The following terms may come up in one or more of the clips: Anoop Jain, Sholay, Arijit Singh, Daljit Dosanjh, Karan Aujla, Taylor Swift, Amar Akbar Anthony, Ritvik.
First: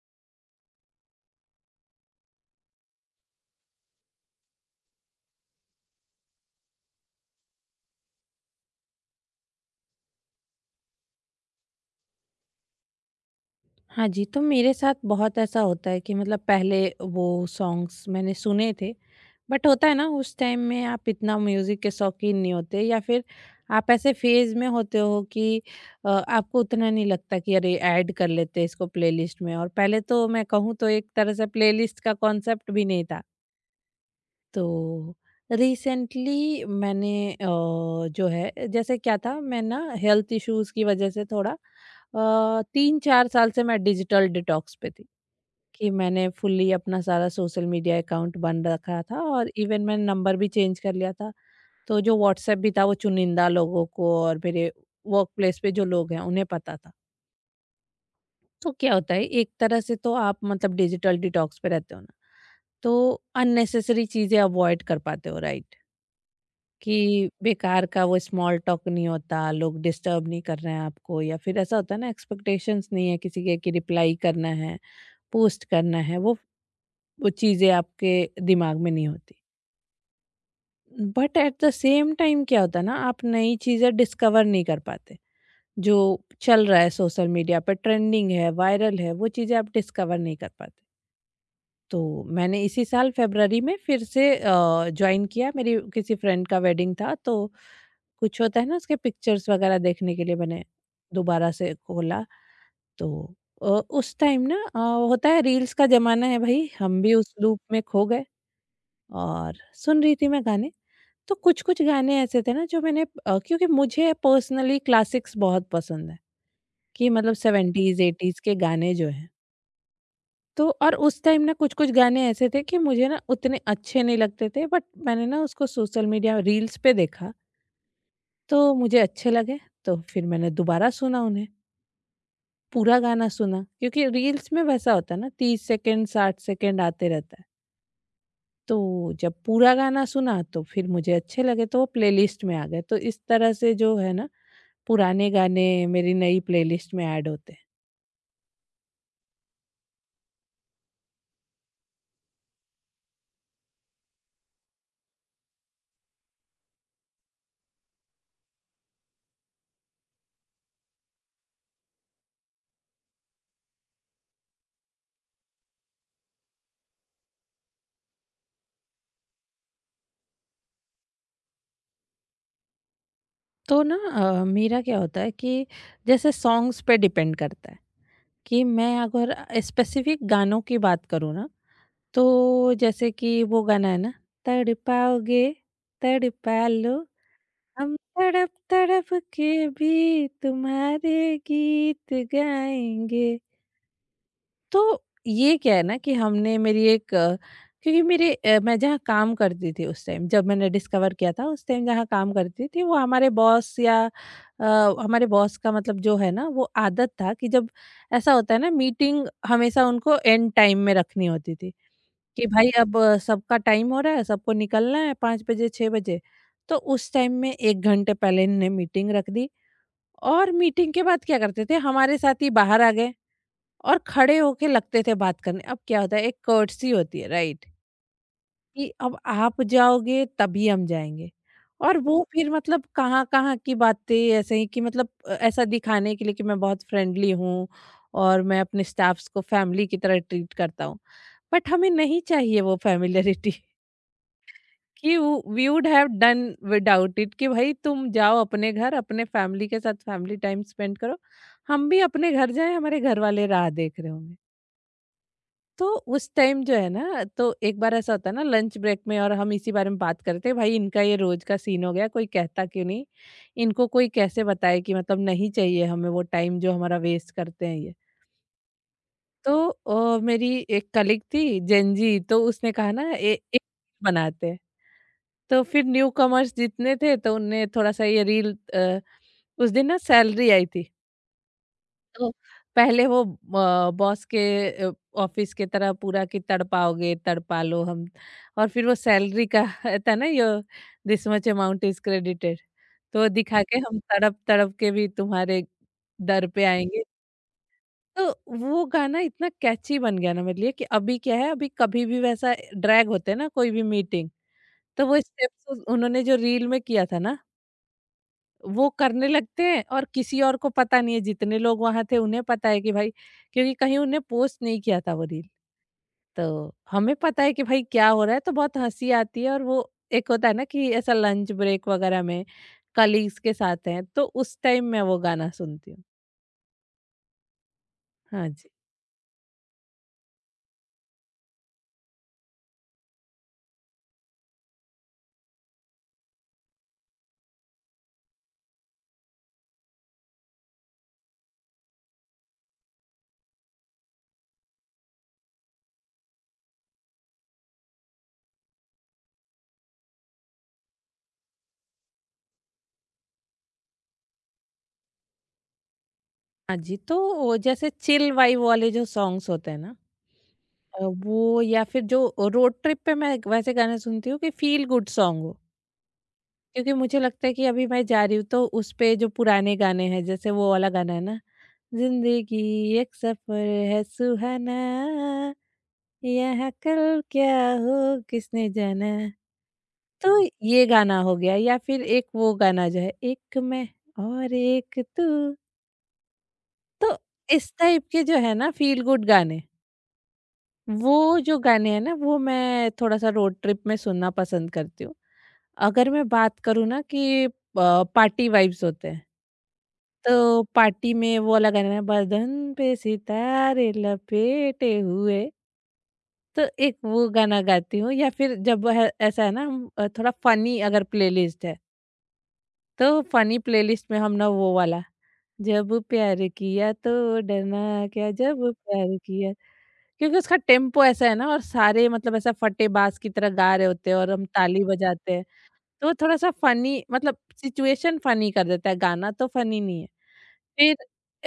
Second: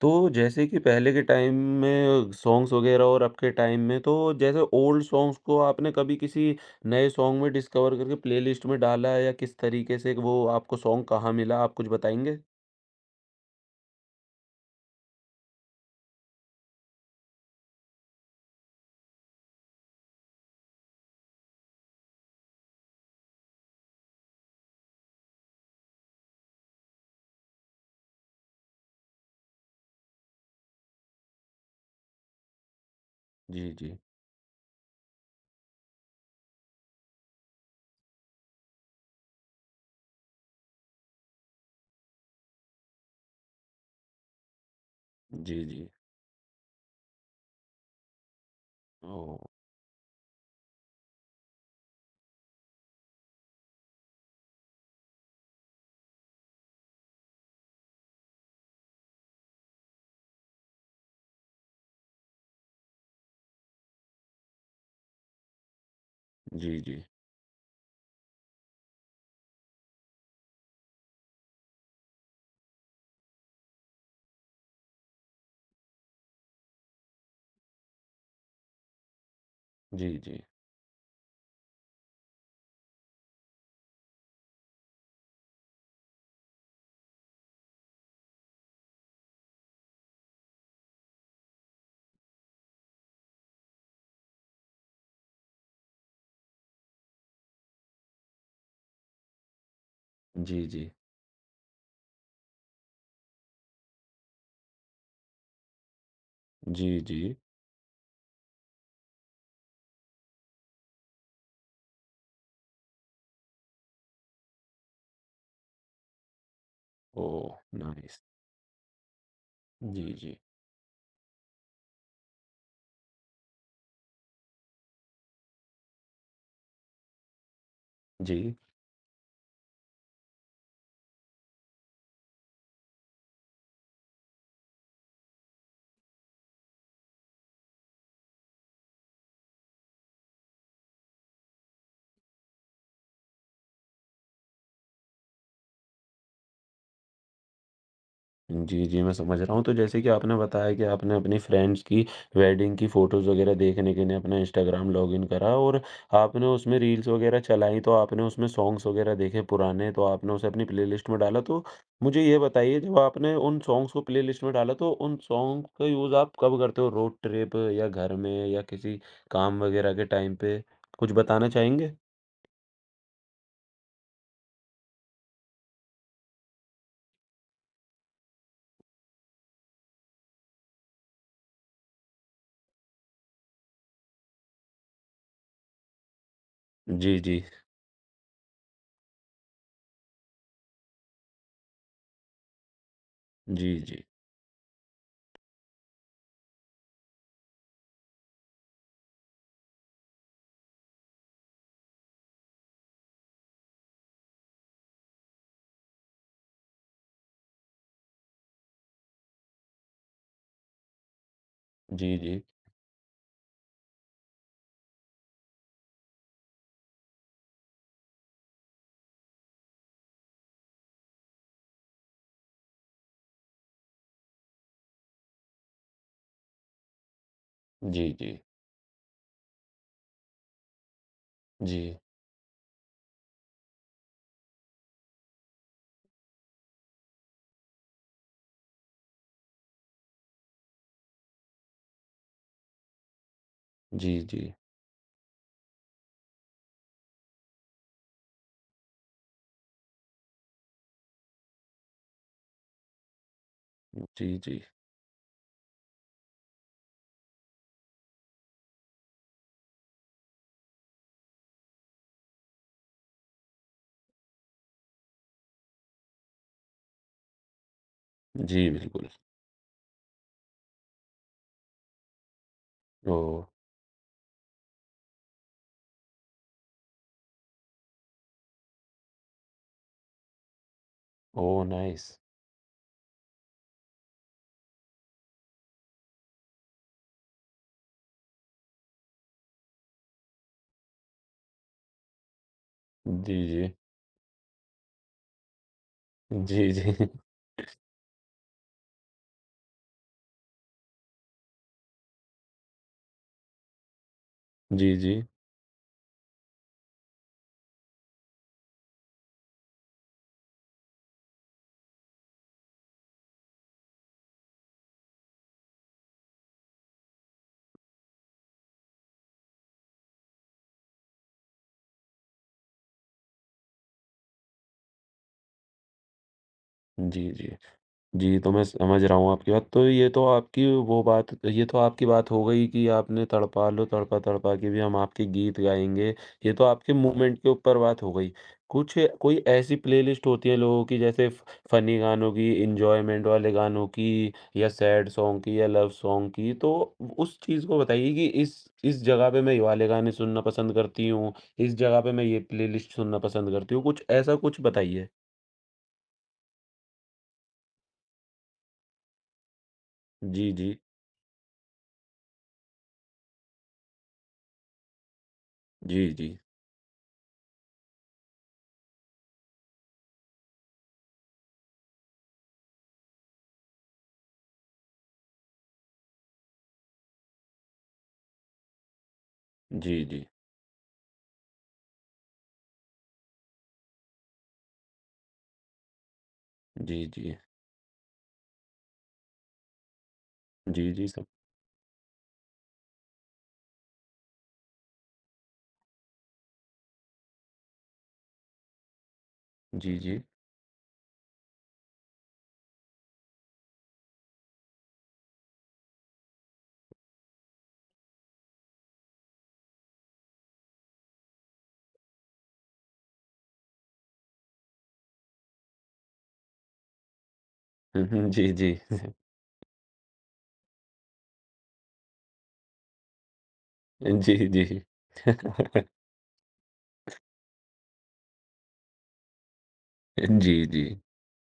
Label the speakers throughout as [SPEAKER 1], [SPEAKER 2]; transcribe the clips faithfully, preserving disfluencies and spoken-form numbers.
[SPEAKER 1] तो जैसे कि पहले के टाइम में सॉन्ग्स वगैरह और अब के टाइम में तो जैसे ओल्ड सॉन्ग्स को आपने कभी किसी नए सॉन्ग में डिस्कवर करके प्लेलिस्ट में डाला है या किस तरीके से वो आपको सॉन्ग कहाँ मिला आप कुछ बताएँगे?
[SPEAKER 2] हाँ जी, तो मेरे साथ बहुत ऐसा होता है कि मतलब पहले वो सॉन्ग्स मैंने सुने थे, बट होता है ना उस टाइम में आप इतना म्यूज़िक के शौकीन नहीं होते या फिर आप ऐसे फ़ेज़ में होते हो कि अ, आपको उतना नहीं लगता कि अरे ऐड कर लेते हैं इसको प्लेलिस्ट में। और पहले तो मैं कहूँ तो एक तरह से प्लेलिस्ट का कॉन्सेप्ट भी नहीं था।
[SPEAKER 1] जी, जी।
[SPEAKER 2] तो रिसेंटली मैंने अ, जो है जैसे क्या था मैं ना हेल्थ इश्यूज़ की वज़ह से थोड़ा अ, तीन चार साल से मैं डिजिटल डिटॉक्स पे थी।
[SPEAKER 1] जी, जी।
[SPEAKER 2] कि मैंने फुल्ली अपना सारा सोशल मीडिया अकाउंट बंद रखा था
[SPEAKER 1] ओह!
[SPEAKER 2] और इवन मैंने नंबर भी चेंज कर लिया था। तो जो व्हाट्सएप भी था वो चुनिंदा लोगों को, और मेरे वर्क प्लेस पे जो लोग हैं उन्हें पता था। तो क्या होता है, एक तरह से तो आप मतलब डिजिटल डिटॉक्स पे रहते हो ना, तो अननेसेसरी चीजें अवॉइड कर पाते हो, राइट?
[SPEAKER 1] जी, जी।
[SPEAKER 2] कि बेकार का वो स्मॉल टॉक नहीं होता, लोग डिस्टर्ब नहीं कर रहे हैं आपको, या फिर ऐसा होता है ना एक्सपेक्टेशंस नहीं है किसी के कि रिप्लाई करना है, पोस्ट करना है, वो वो चीज़ें आपके दिमाग में नहीं होती।
[SPEAKER 1] जी, जी।
[SPEAKER 2] But at the same time क्या होता है ना, आप नई चीज़ें डिस्कवर नहीं कर पाते। जो चल रहा है सोशल मीडिया पे, ट्रेंडिंग है, वायरल है, वो चीज़ें आप डिस्कवर नहीं कर पाते। तो मैंने इसी साल फ़रवरी में फिर से अ, जॉइन किया। मेरी किसी फ्रेंड का वेडिंग था तो कुछ होता है ना, उसके पिक्चर्स वगैरह देखने के लिए मैंने
[SPEAKER 1] जी, जी।
[SPEAKER 2] दोबारा से खोला। तो अ, उस टाइम ना अ, होता है रील्स का ज़माना है भई,
[SPEAKER 1] जी,
[SPEAKER 2] हम भी
[SPEAKER 1] जी।
[SPEAKER 2] उस लूप में खो गए। और सुन रही थी मैं गाने, तो कुछ-कुछ गाने ऐसे थे ना जो मैंने अ, क्योंकि मुझे पर्सनली क्लासिक्स बहुत पसंद है, कि मतलब
[SPEAKER 1] ओह!
[SPEAKER 2] Seventies
[SPEAKER 1] nice.
[SPEAKER 2] 80s के गाने जो हैं।
[SPEAKER 1] जी, जी।
[SPEAKER 2] तो और उस टाइम ना कुछ-कुछ गाने ऐसे थे कि मुझे ना उतने अच्छे नहीं लगते थे, बट मैंने ना उसको सोशल मीडिया रील्स पे देखा,
[SPEAKER 1] जी।
[SPEAKER 2] तो मुझे अच्छे लगे, तो फिर मैंने दोबारा सुना उन्हें, पूरा गाना सुना, क्योंकि रील्स में वैसा होता है ना तीस सेकंड साठ सेकंड आते रहता है। तो जब पूरा गाना सुना तो फिर मुझे अच्छे लगे, तो वो प्लेलिस्ट में आ गए। तो इस तरह से जो है ना पुराने गाने मेरी नई प्लेलिस्ट में ऐड होते हैं।
[SPEAKER 1] जी, जी, मैं समझ रहा हूँ। तो जैसे कि आपने बताया कि आपने अपनी फ्रेंड्स की वेडिंग की फ़ोटोज़ वगैरह देखने के लिए अपना इंस्टाग्राम लॉगिन करा और आपने उसमें रील्स वगैरह चलाई, तो आपने उसमें सॉन्ग्स वगैरह देखे पुराने, तो आपने उसे अपनी प्लेलिस्ट में डाला। तो मुझे ये बताइए, जब आपने उन सॉन्ग्स को प्लेलिस्ट में डाला, तो उन सॉन्ग का यूज़ आप कब करते हो? रोड ट्रिप या घर में या किसी काम वगैरह के टाइम पे? कुछ बताना चाहेंगे?
[SPEAKER 2] तो ना अ, मेरा क्या होता है कि जैसे सॉन्ग्स पे डिपेंड करता है, कि मैं अगर स्पेसिफिक गानों की बात करूँ ना, तो जैसे कि वो गाना है ना, तड़पाओगे तड़पा लो,
[SPEAKER 1] जी, जी।
[SPEAKER 2] हम तड़प तड़प के भी तुम्हारे गीत गाएंगे।
[SPEAKER 1] जी, जी।
[SPEAKER 2] तो ये क्या है ना, कि हमने मेरी एक अ, क्योंकि मेरे अ, मैं जहाँ काम करती थी उस टाइम जब मैंने डिस्कवर किया था, उस टाइम जहाँ काम करती थी वो हमारे बॉस या अ, हमारे बॉस का मतलब जो है ना वो आदत था कि, जब ऐसा होता है ना मीटिंग हमेशा उनको एंड टाइम में रखनी होती थी।
[SPEAKER 1] जी, जी।
[SPEAKER 2] कि भाई अब अ, सबका टाइम हो रहा है, सबको निकलना है, पाँच बजे छः बजे, तो उस टाइम में एक घंटे पहले इन्होंने मीटिंग रख दी। और मीटिंग के बाद क्या करते थे, हमारे साथ ही बाहर आ गए, और खड़े होके लगते थे बात करने। अब क्या होता है, एक कर्टसी होती है राइट?
[SPEAKER 1] जी, जी।
[SPEAKER 2] कि अब आप जाओगे तभी हम जाएँगे।
[SPEAKER 1] जी।
[SPEAKER 2] और वो फिर मतलब कहाँ-कहाँ की बातें, ऐसे ही कि मतलब अ, ऐसा दिखाने के लिए कि मैं बहुत फ्रेंडली हूँ, और मैं अपने स्टाफ्स को फैमिली की तरह ट्रीट करता हूँ। बट हमें नहीं चाहिए वो फ़ैमिलियरिटी।
[SPEAKER 1] जी, जी।
[SPEAKER 2] कि वो we would have done without it, कि भई तुम जाओ अपने घर, अपने फैमिली के साथ फैमिली टाइम स्पेंड करो। हम भी अपने घर जाएँ, हमारे घरवाले राह देख रहे
[SPEAKER 1] जी,
[SPEAKER 2] होंगे।
[SPEAKER 1] जी।
[SPEAKER 2] तो उस टाइम जो है ना, तो एक बार ऐसा होता है ना लंच ब्रेक में, और हम इसी बारे में बात करते हैं, भाई इनका ये रोज का सीन हो गया, कोई कहता क्यों नहीं इनको, कोई कैसे बताए कि मतलब नहीं चाहिए हमें, वो टाइम जो हमारा वेस्ट करते हैं ये।
[SPEAKER 1] जी, बिल्कुल।
[SPEAKER 2] तो अ, मेरी एक कलीग थी जेंजी, तो उसने कहा ना, ए,
[SPEAKER 1] ओह!
[SPEAKER 2] एक बनाते हैं। तो फिर न्यू कमर्स जितने थे तो उनने थोड़ा सा ये रील, उस दिन ना सैलरी आई थी।
[SPEAKER 1] Oh, nice!
[SPEAKER 2] तो पहले वो अ, बॉस के अ, ऑफिस के तरह पूरा, कि तड़पाओगे तड़पा लो हम, और फिर वो सैलरी का रहता है ना yo, this much amount is credited, तो
[SPEAKER 1] जी,
[SPEAKER 2] दिखा
[SPEAKER 1] जी।
[SPEAKER 2] के, हम तड़प तड़प के भी तुम्हारे दर पे
[SPEAKER 1] जी,
[SPEAKER 2] आएंगे।
[SPEAKER 1] जी।
[SPEAKER 2] तो वो गाना इतना कैची बन गया ना मेरे लिए, कि अभी क्या है, अभी कभी भी वैसा ड्रैग होते हैं ना कोई भी मीटिंग,
[SPEAKER 1] जी,
[SPEAKER 2] तो वो
[SPEAKER 1] जी।
[SPEAKER 2] स्टेप्स उन्होंने जो रील में किया था ना वो करने लगते हैं, और किसी और को पता नहीं है, जितने लोग वहां थे उन्हें पता है कि भाई, क्योंकि कहीं उन्हें पोस्ट नहीं किया था वो रील। तो हमें पता है कि भाई क्या हो रहा है, तो बहुत हंसी आती है। और वो एक होता है ना कि ऐसा लंच ब्रेक वगैरह में कलीग्स के साथ हैं, तो उस टाइम मैं वो गाना सुनती हूँ।
[SPEAKER 1] जी, जी। जी,
[SPEAKER 2] हाँ
[SPEAKER 1] तो मैं
[SPEAKER 2] जी।
[SPEAKER 1] समझ रहा हूँ आपकी बात। तो ये तो आपकी वो बात ये तो आपकी बात हो गई कि आपने तड़पा लो, तड़पा तड़पा के भी हम आपके गीत गाएँगे। ये तो आपके मूवमेंट के ऊपर बात हो गई। कुछ कोई ऐसी प्लेलिस्ट होती है लोगों की जैसे फ फ़नी गानों की, एन्जॉयमेंट वाले गानों की या सैड सॉन्ग की या लव सॉन्ग की। तो उस चीज़ को बताइए कि इस इस जगह पे मैं ये वाले गाने सुनना पसंद करती हूँ, इस जगह पे मैं ये प्लेलिस्ट सुनना पसंद करती हूँ। कुछ ऐसा कुछ बताइए।
[SPEAKER 2] हाँ जी, तो वो जैसे चिल वाइब वाले जो सॉन्ग्स होते हैं ना,
[SPEAKER 1] जी, जी।
[SPEAKER 2] अ, वो, या फिर जो रोड ट्रिप पे मैं वैसे गाने सुनती हूँ कि फील गुड सॉन्ग हो।
[SPEAKER 1] जी, जी।
[SPEAKER 2] क्योंकि मुझे लगता है कि अभी मैं जा रही हूँ, तो उस पे जो पुराने गाने हैं, जैसे वो वाला गाना है ना, जिंदगी एक सफर है सुहाना, यहाँ कल क्या हो किसने जाना।
[SPEAKER 1] जी, जी।
[SPEAKER 2] तो ये गाना हो गया, या फिर एक वो गाना जो है, एक मैं और एक तू।
[SPEAKER 1] जी,
[SPEAKER 2] तो
[SPEAKER 1] जी।
[SPEAKER 2] इस टाइप के जो है ना फील गुड गाने,
[SPEAKER 1] जी, जी,
[SPEAKER 2] वो
[SPEAKER 1] सब
[SPEAKER 2] जो गाने हैं ना वो मैं थोड़ा-सा रोड ट्रिप में सुनना पसंद करती हूँ। अगर मैं बात करूँ ना कि अ, पार्टी वाइब्स होते हैं।
[SPEAKER 1] जी, जी।
[SPEAKER 2] तो पार्टी में वो वाला गाना है, बदन पे सितारे लपेटे हुए, तो एक वो गाना गाती हूँ। या फिर जब है ऐसा है ना, हम अ, थोड़ा फनी अगर प्लेलिस्ट है, तो फनी प्लेलिस्ट में हम ना वो वाला, जब प्यार किया तो
[SPEAKER 1] हुँ,
[SPEAKER 2] डरना
[SPEAKER 1] हुँ,
[SPEAKER 2] क्या,
[SPEAKER 1] जी,
[SPEAKER 2] जब
[SPEAKER 1] जी।
[SPEAKER 2] प्यार किया, क्योंकि उसका टेम्पो ऐसा है ना, और सारे मतलब ऐसा फटे बाज की तरह गा रहे होते हैं और हम
[SPEAKER 1] जी, जी।
[SPEAKER 2] ताली बजाते हैं। तो वो थोड़ा सा फनी, मतलब सिचुएशन फनी कर देता है, गाना तो फनी नहीं है।
[SPEAKER 1] जी, जी।
[SPEAKER 2] फिर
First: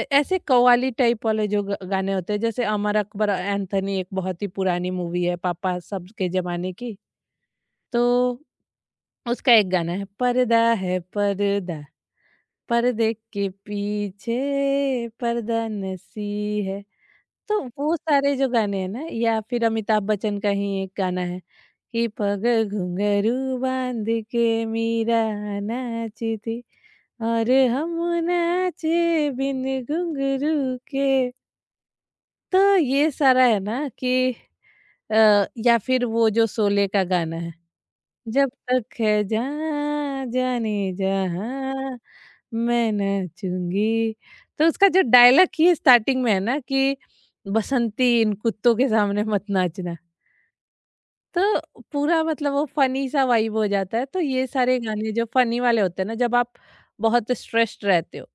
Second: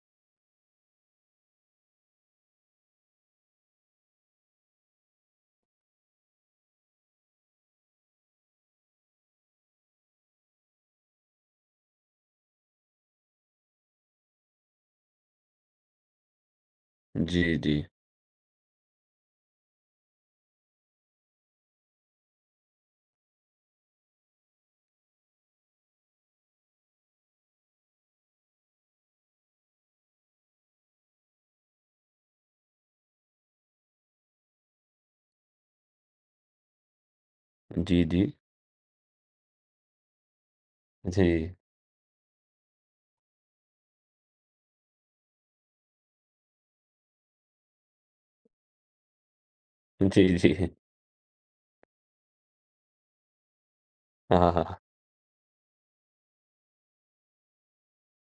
[SPEAKER 2] ए- ऐसे कव्वाली टाइप वाले जो ग- गाने होते हैं, जैसे अमर अकबर एंथनी एक बहुत ही पुरानी मूवी है, पापा सब के जमाने की, तो उसका एक गाना है, पर्दा है पर्दा, पर्दे के पीछे पर्दा नसी है।
[SPEAKER 1] जी,
[SPEAKER 2] तो
[SPEAKER 1] जी।
[SPEAKER 2] वो सारे जो गाने हैं ना, या फिर अमिताभ बच्चन का ही एक गाना है, कि पग घुंघरू बांध के मीरा नाची थी, और हम नाचे बिन घुंघरू के। तो ये सारा है ना कि अ, या फिर वो जो शोले का गाना है,
[SPEAKER 1] जी, जी।
[SPEAKER 2] जब तक है जहाँ जाने
[SPEAKER 1] जी।
[SPEAKER 2] जहाँ मैं नाचूंगी। तो उसका जो डायलॉग ही स्टार्टिंग में है ना कि, बसंती इन कुत्तों के सामने मत नाचना,
[SPEAKER 1] जी, जी।
[SPEAKER 2] तो पूरा मतलब वो फनी सा वाइब हो जाता है। तो ये
[SPEAKER 1] हाँ, हाँ।
[SPEAKER 2] सारे गाने जो फनी वाले होते हैं ना, जब आप बहुत स्ट्रेस्ड रहते हो,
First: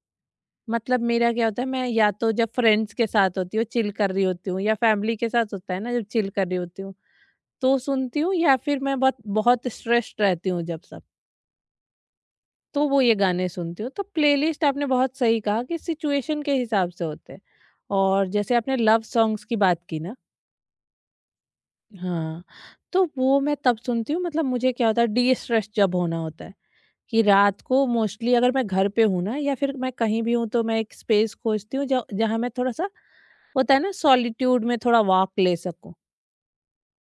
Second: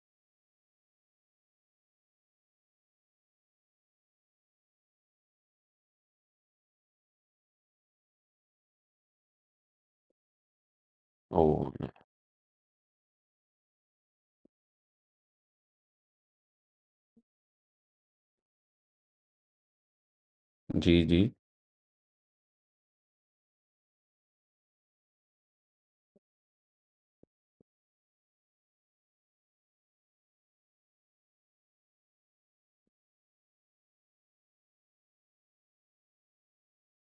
[SPEAKER 2] मतलब मेरा क्या होता है, मैं या तो जब फ्रेंड्स के साथ होती हूँ चिल कर रही होती हूँ, या फैमिली के साथ होता है ना जब चिल कर रही होती हूँ तो सुनती हूँ, या फिर मैं बहुत बहुत स्ट्रेस्ड रहती हूँ जब सब,
[SPEAKER 1] ओह!
[SPEAKER 2] तो वो ये गाने सुनती हूँ। तो प्लेलिस्ट आपने बहुत सही कहा कि सिचुएशन के हिसाब से होते हैं। और जैसे आपने लव सॉन्ग्स की बात की ना,
[SPEAKER 1] जी, जी।
[SPEAKER 2] हाँ, तो वो मैं तब सुनती हूँ, मतलब मुझे क्या होता है डी-स्ट्रेस जब होना होता है, कि रात को मोस्टली अगर मैं घर पे हूँ ना, या फिर मैं कहीं भी हूँ, तो मैं एक स्पेस खोजती हूँ ज जहाँ मैं थोड़ा-सा होता है ना सॉलिट्यूड में थोड़ा वॉक ले सकूँ।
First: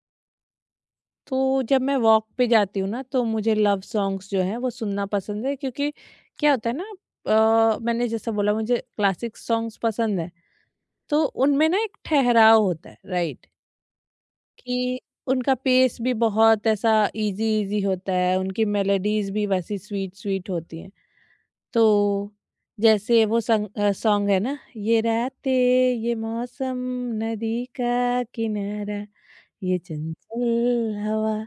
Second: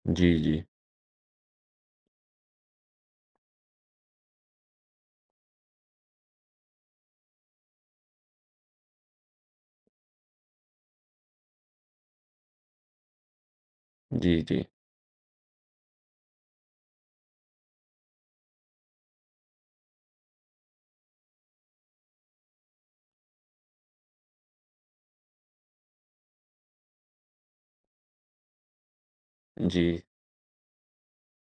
[SPEAKER 1] जी, जी।
[SPEAKER 2] तो जब मैं वॉक पे जाती हूँ ना तो मुझे लव सॉन्ग्स जो हैं वो सुनना पसंद है। क्योंकि क्या होता है ना, अ, मैंने जैसा बोला मुझे क्लासिक सॉन्ग्स पसंद है, तो उनमें ना एक ठहराव होता है, राइट?
[SPEAKER 1] जी, जी।
[SPEAKER 2] कि उनका पेस भी बहुत ऐसा इजी इजी होता है, उनकी मेलोडीज भी वैसी स्वीट स्वीट होती हैं। तो जैसे वो सॉन्ग है ना, ये रातें ये मौसम नदी का किनारा ये
[SPEAKER 1] जी।
[SPEAKER 2] चंचल हवा,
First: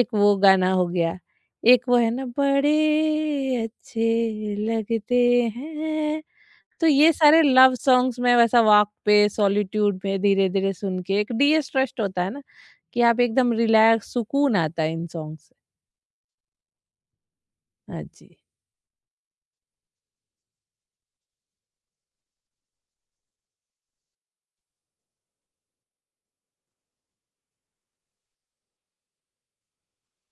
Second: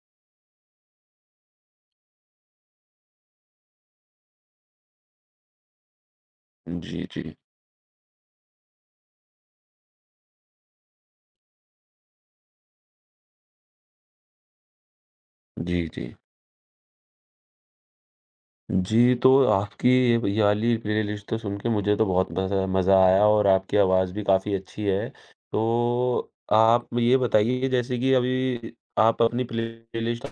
[SPEAKER 2] एक वो गाना हो गया, एक वो है ना बड़े अच्छे लगते हैं। तो
[SPEAKER 1] जी,
[SPEAKER 2] ये
[SPEAKER 1] जी।
[SPEAKER 2] सारे लव सॉन्ग्स मैं वैसा वॉक पे, सॉलिट्यूड में धीरे-धीरे सुन के, एक डी-स्ट्रेस्ड होता है ना, कि आप एकदम रिलैक्स, सुकून आता है इन सॉन्ग से।
[SPEAKER 1] जी, जी।
[SPEAKER 2] हाँ जी।
[SPEAKER 1] जी, तो आपकी ये ये वाली प्लेलिस्ट तो सुन के मुझे तो बहुत मज़ा मज़ा आया और आपकी आवाज़ भी काफ़ी अच्छी है। तो आप ये बताइए जैसे कि अभी आप अपनी प्लेलिस्ट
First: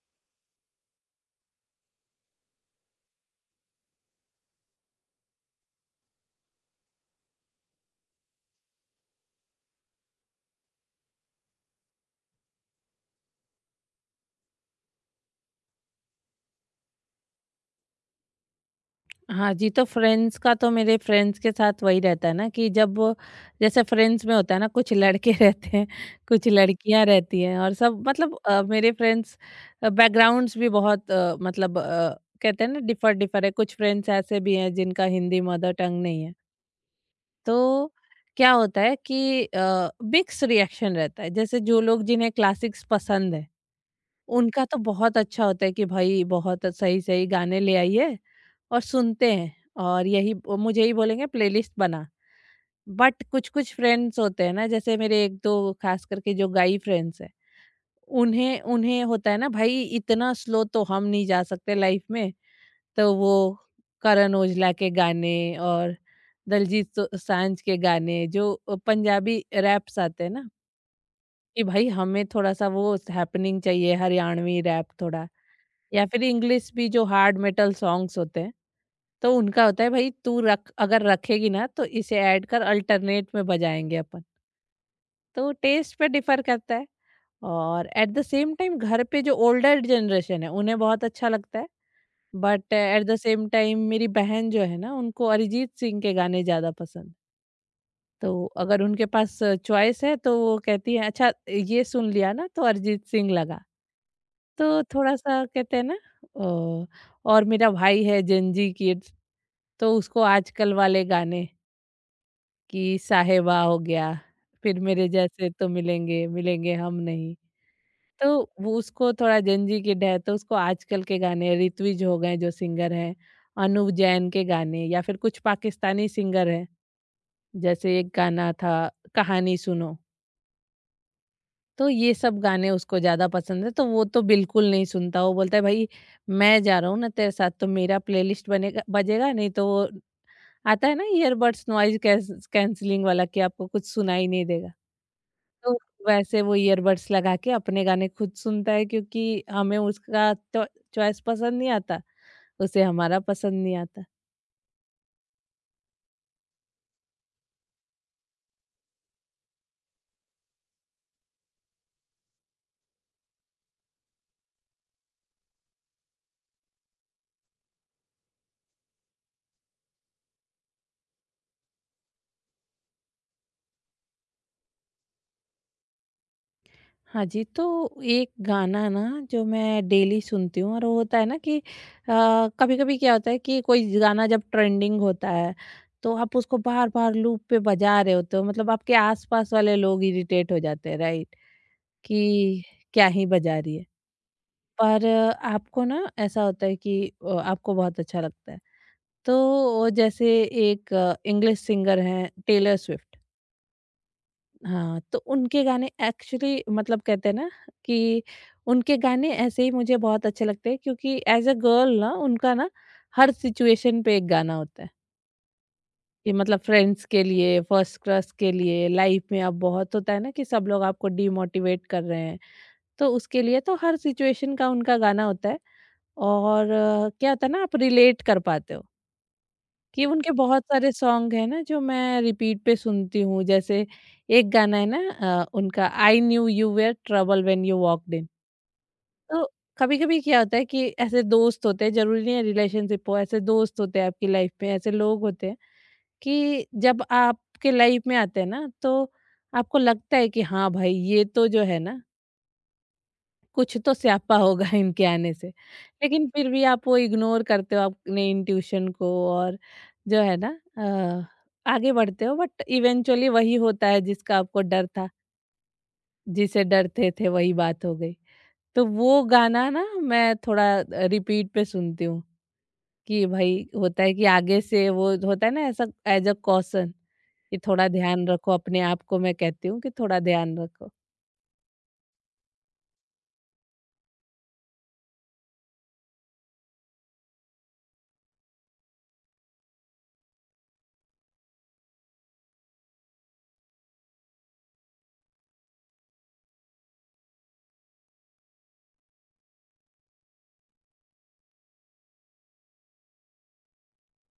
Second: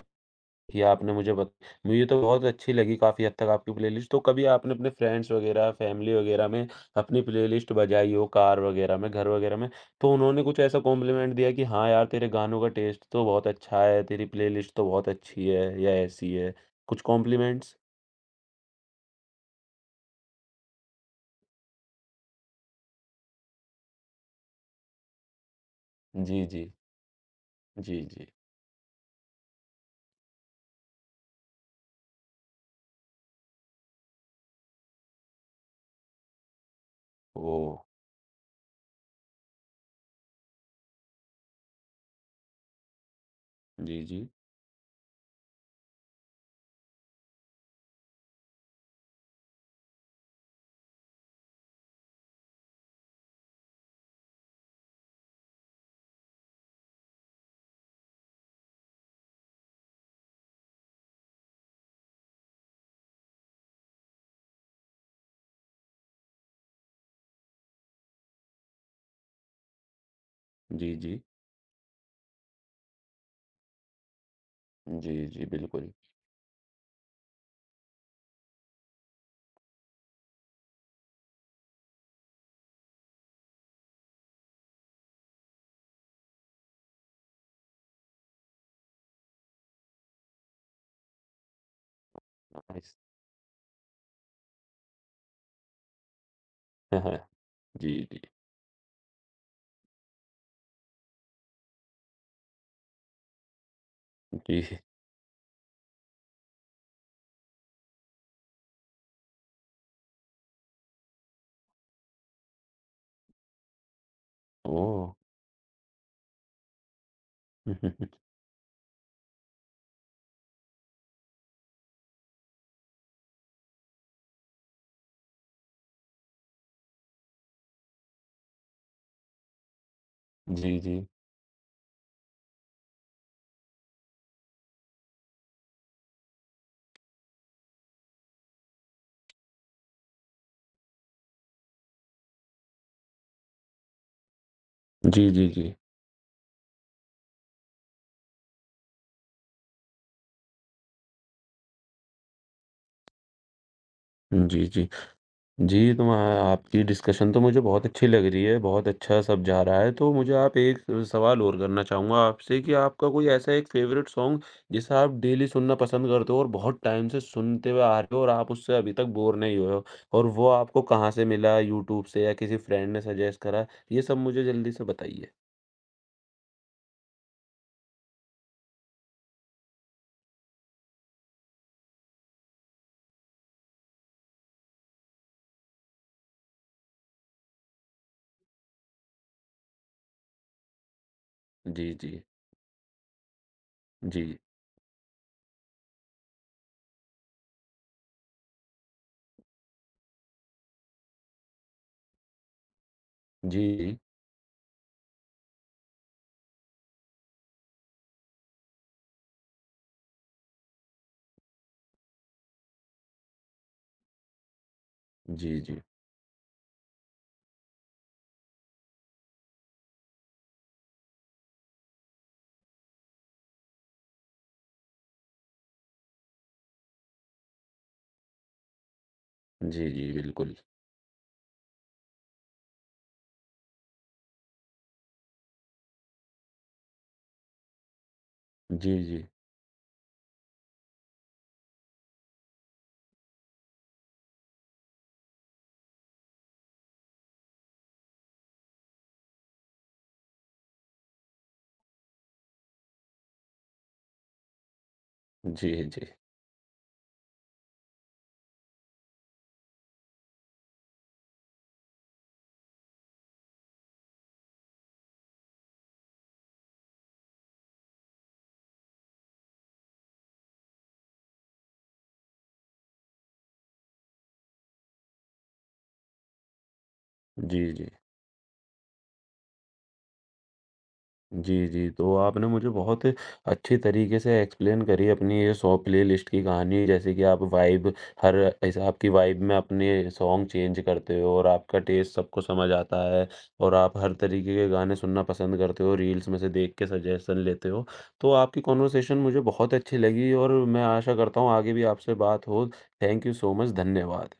[SPEAKER 1] कि आपने मुझे बत मुझे तो बहुत अच्छी लगी काफ़ी हद तक आपकी प्लेलिस्ट। तो कभी आपने अपने फ्रेंड्स वग़ैरह, फैमिली वग़ैरह में अपनी प्लेलिस्ट बजाई हो कार वग़ैरह में, घर वग़ैरह में, तो उन्होंने कुछ ऐसा कॉम्प्लीमेंट दिया कि हाँ यार, तेरे गानों का टेस्ट तो बहुत अच्छा है, तेरी प्लेलिस्ट तो बहुत अच्छी है या ऐसी है? कुछ कॉम्प्लीमेंट्स?
[SPEAKER 2] हाँ जी, तो फ्रेंड्स का तो मेरे फ्रेंड्स के साथ वही रहता है ना कि जब वो- जैसे फ्रेंड्स में होता है ना कुछ लड़के रहते हैं,
[SPEAKER 1] जी,
[SPEAKER 2] कुछ
[SPEAKER 1] जी।
[SPEAKER 2] लड़कियां रहती हैं, और
[SPEAKER 1] जी,
[SPEAKER 2] सब
[SPEAKER 1] जी।
[SPEAKER 2] मतलब अ, मेरे फ्रेंड्स अ, बैकग्राउंड्स भी बहुत अ, मतलब अ, कहते हैं ना, डिफर डिफर है। कुछ फ्रेंड्स ऐसे भी हैं जिनका हिंदी मदर टंग नहीं है। तो
[SPEAKER 1] ओह!
[SPEAKER 2] क्या होता है कि अ, मिक्स रिएक्शन रहता है। जैसे जो लोग जिन्हें क्लासिक्स पसंद है,
[SPEAKER 1] जी, जी।
[SPEAKER 2] उनका तो बहुत अच्छा होता है कि भाई, बहुत सही-सही गाने ले आई है और सुनते हैं। और यही, वो मुझे ही बोलेंगे प्लेलिस्ट बना। बट कुछ कुछ फ्रेंड्स होते हैं ना, जैसे मेरे एक दो, खास करके जो गाई फ्रेंड्स हैं, उन्हें उन्हें होता है ना, भाई इतना स्लो तो हम नहीं जा सकते लाइफ में। तो वो करण ओजला के गाने और दलजीत सो- सांझ के गाने, जो पंजाबी रैप्स आते हैं ना,
[SPEAKER 1] जी, जी।
[SPEAKER 2] कि भाई हमें थोड़ा सा वो हैपनिंग चाहिए, हरियाणवी रैप
[SPEAKER 1] जी,
[SPEAKER 2] थोड़ा,
[SPEAKER 1] जी, बिल्कुल।
[SPEAKER 2] या फिर इंग्लिश भी जो हार्ड मेटल सॉन्ग्स होते हैं। तो उनका होता है, भाई तू रख, अगर रखेगी ना तो इसे ऐड कर, अल्टरनेट में बजाएंगे अपन। तो टेस्ट पे डिफर करता है। और एट द सेम टाइम, घर पे जो ओल्डर जनरेशन है उन्हें बहुत अच्छा लगता है। But
[SPEAKER 1] nice.
[SPEAKER 2] At the same time, मेरी बहन जो है ना, उनको अरिजीत सिंह के गाने ज़्यादा पसंद है।
[SPEAKER 1] जी, जी।
[SPEAKER 2] तो अगर उनके पास चॉइस है तो वो कहती है, अच्छा ये सुन लिया ना, तो अरिजीत सिंह लगा।
[SPEAKER 1] जी।
[SPEAKER 2] तो थोड़ा-सा कहते हैं ना। अ, और मेरा भाई है जेनजी किड्स, तो उसको आजकल वाले गाने, कि साहेबा हो गया, फिर
[SPEAKER 1] ओह!
[SPEAKER 2] मेरे जैसे तो मिलेंगे, मिलेंगे हम नहीं। तो वो, उसको थोड़ा जेनजी किड है, तो उसको आजकल के गाने, ऋत्विज हो गए जो सिंगर हैं, अनूप जैन के गाने, या फिर कुछ पाकिस्तानी सिंगर हैं, जैसे एक गाना था, कहानी सुनो।
[SPEAKER 1] जी, जी।
[SPEAKER 2] तो ये सब गाने उसको ज़्यादा पसंद है, तो वो तो बिल्कुल नहीं सुनता। वो बोलता है, भाई मैं जा रहा हूँ ना तेरे साथ, तो मेरा प्लेलिस्ट बनेगा, बजेगा नहीं। तो वो आता है ना ईयरबड्स, नॉइज़ कैस कैंसलिंग वाला, कि आपको कुछ सुनाई नहीं देगा।
[SPEAKER 1] जी, जी, जी।
[SPEAKER 2] तो वैसे वो ईयरबड्स लगा के अपने गाने खुद सुनता है, क्योंकि हमें उसका चॉ चॉइस पसंद नहीं आता, उसे हमारा पसंद नहीं आता।
[SPEAKER 1] जी, जी। जी, तो वहाँ आपकी डिस्कशन तो मुझे बहुत अच्छी लग रही है, बहुत अच्छा सब जा रहा है। तो मुझे आप एक सवाल और करना चाहूँगा आपसे कि आपका कोई ऐसा एक फ़ेवरेट सॉन्ग जिसे आप डेली सुनना पसंद करते हो और बहुत टाइम से सुनते हुए आ रहे हो और आप उससे अभी तक बोर नहीं हुए हो और वो आपको कहाँ से मिला, यूट्यूब से या किसी फ्रेंड ने सजेस्ट करा? ये सब मुझे जल्दी से बताइए।
[SPEAKER 2] हाँ जी, तो एक गाना ना, जो मैं डेली सुनती हूँ। और वो होता है ना कि अ, कभी-कभी क्या होता है कि कोई गाना जब ट्रेंडिंग होता है, तो आप उसको बार-बार लूप पे बजा रहे होते हो, मतलब आपके आस-पास वाले लोग इरिटेट हो जाते हैं, राइट?
[SPEAKER 1] जी, जी।
[SPEAKER 2] कि क्या ही बजा रही है।
[SPEAKER 1] जी।
[SPEAKER 2] पर अ, आपको ना ऐसा होता है कि अ, आपको बहुत अच्छा लगता है। तो जैसे एक इंग्लिश सिंगर हैं, टेलर स्विफ्ट।
[SPEAKER 1] जी, जी।
[SPEAKER 2] हाँ, तो उनके गाने एक्चुअली, मतलब कहते हैं ना, कि उनके गाने ऐसे ही मुझे बहुत अच्छे लगते हैं, क्योंकि एज अ गर्ल ना, उनका ना हर सिचुएशन पे एक गाना होता है।
[SPEAKER 1] जी, जी।
[SPEAKER 2] कि मतलब फ्रेंड्स के लिए, फर्स्ट क्रश के लिए, लाइफ में अब बहुत होता है ना कि सब लोग आपको डीमोटिवेट कर रहे हैं, तो उसके लिए, तो हर सिचुएशन का उनका गाना होता है। और अ, क्या होता है ना, आप रिलेट कर पाते हो
[SPEAKER 1] जी,
[SPEAKER 2] कि
[SPEAKER 1] जी,
[SPEAKER 2] उनके
[SPEAKER 1] बिल्कुल।
[SPEAKER 2] बहुत सारे सॉन्ग हैं ना जो मैं रिपीट पे सुनती हूँ। जैसे एक गाना है ना, अ, उनका, I knew you were trouble when you walked in.
[SPEAKER 1] जी, जी।
[SPEAKER 2] तो कभी-कभी क्या होता है कि ऐसे दोस्त होते हैं, ज़रूरी नहीं है रिलेशनशिप हो, ऐसे दोस्त होते हैं आपकी लाइफ में, ऐसे लोग होते हैं कि जब आपके लाइफ में आते हैं ना, तो आपको लगता है कि हाँ भाई, ये तो जो है ना, कुछ तो स्यापा होगा इनके आने से।
[SPEAKER 1] जी, जी।
[SPEAKER 2] लेकिन फिर भी आप वो इग्नोर करते हो अपने इंट्यूशन को और जो है ना, अ, आगे बढ़ते हो। बट इवेंचुअली वही होता है जिसका आपको डर था, जिसे डरते थे वही बात हो गई। तो वो गाना ना मैं थोड़ा अ, रिपीट पे सुनती हूँ, कि भाई होता है कि आगे से वो होता है ना ऐसा, एज़ अ कॉशन, कि
[SPEAKER 1] जी,
[SPEAKER 2] थोड़ा
[SPEAKER 1] जी।
[SPEAKER 2] ध्यान रखो अपने आप को, मैं कहती हूँ कि थोड़ा ध्यान रखो।
[SPEAKER 1] जी, जी। तो आपने मुझे बहुत अच्छी तरीके से एक्सप्लेन करी अपनी ये सॉ प्लेलिस्ट की कहानी जैसे कि आप वाइब हर हिसाब की वाइब में अपने सॉन्ग चेंज करते हो और आपका टेस्ट सबको समझ आता है और आप हर तरीके के गाने सुनना पसंद करते हो, रील्स में से देख के सजेशन लेते हो। तो आपकी कन्वर्सेशन मुझे बहुत अच्छी लगी और मैं आशा करता हूँ आगे भी आपसे बात हो। थैंक यू सो मच, धन्यवाद।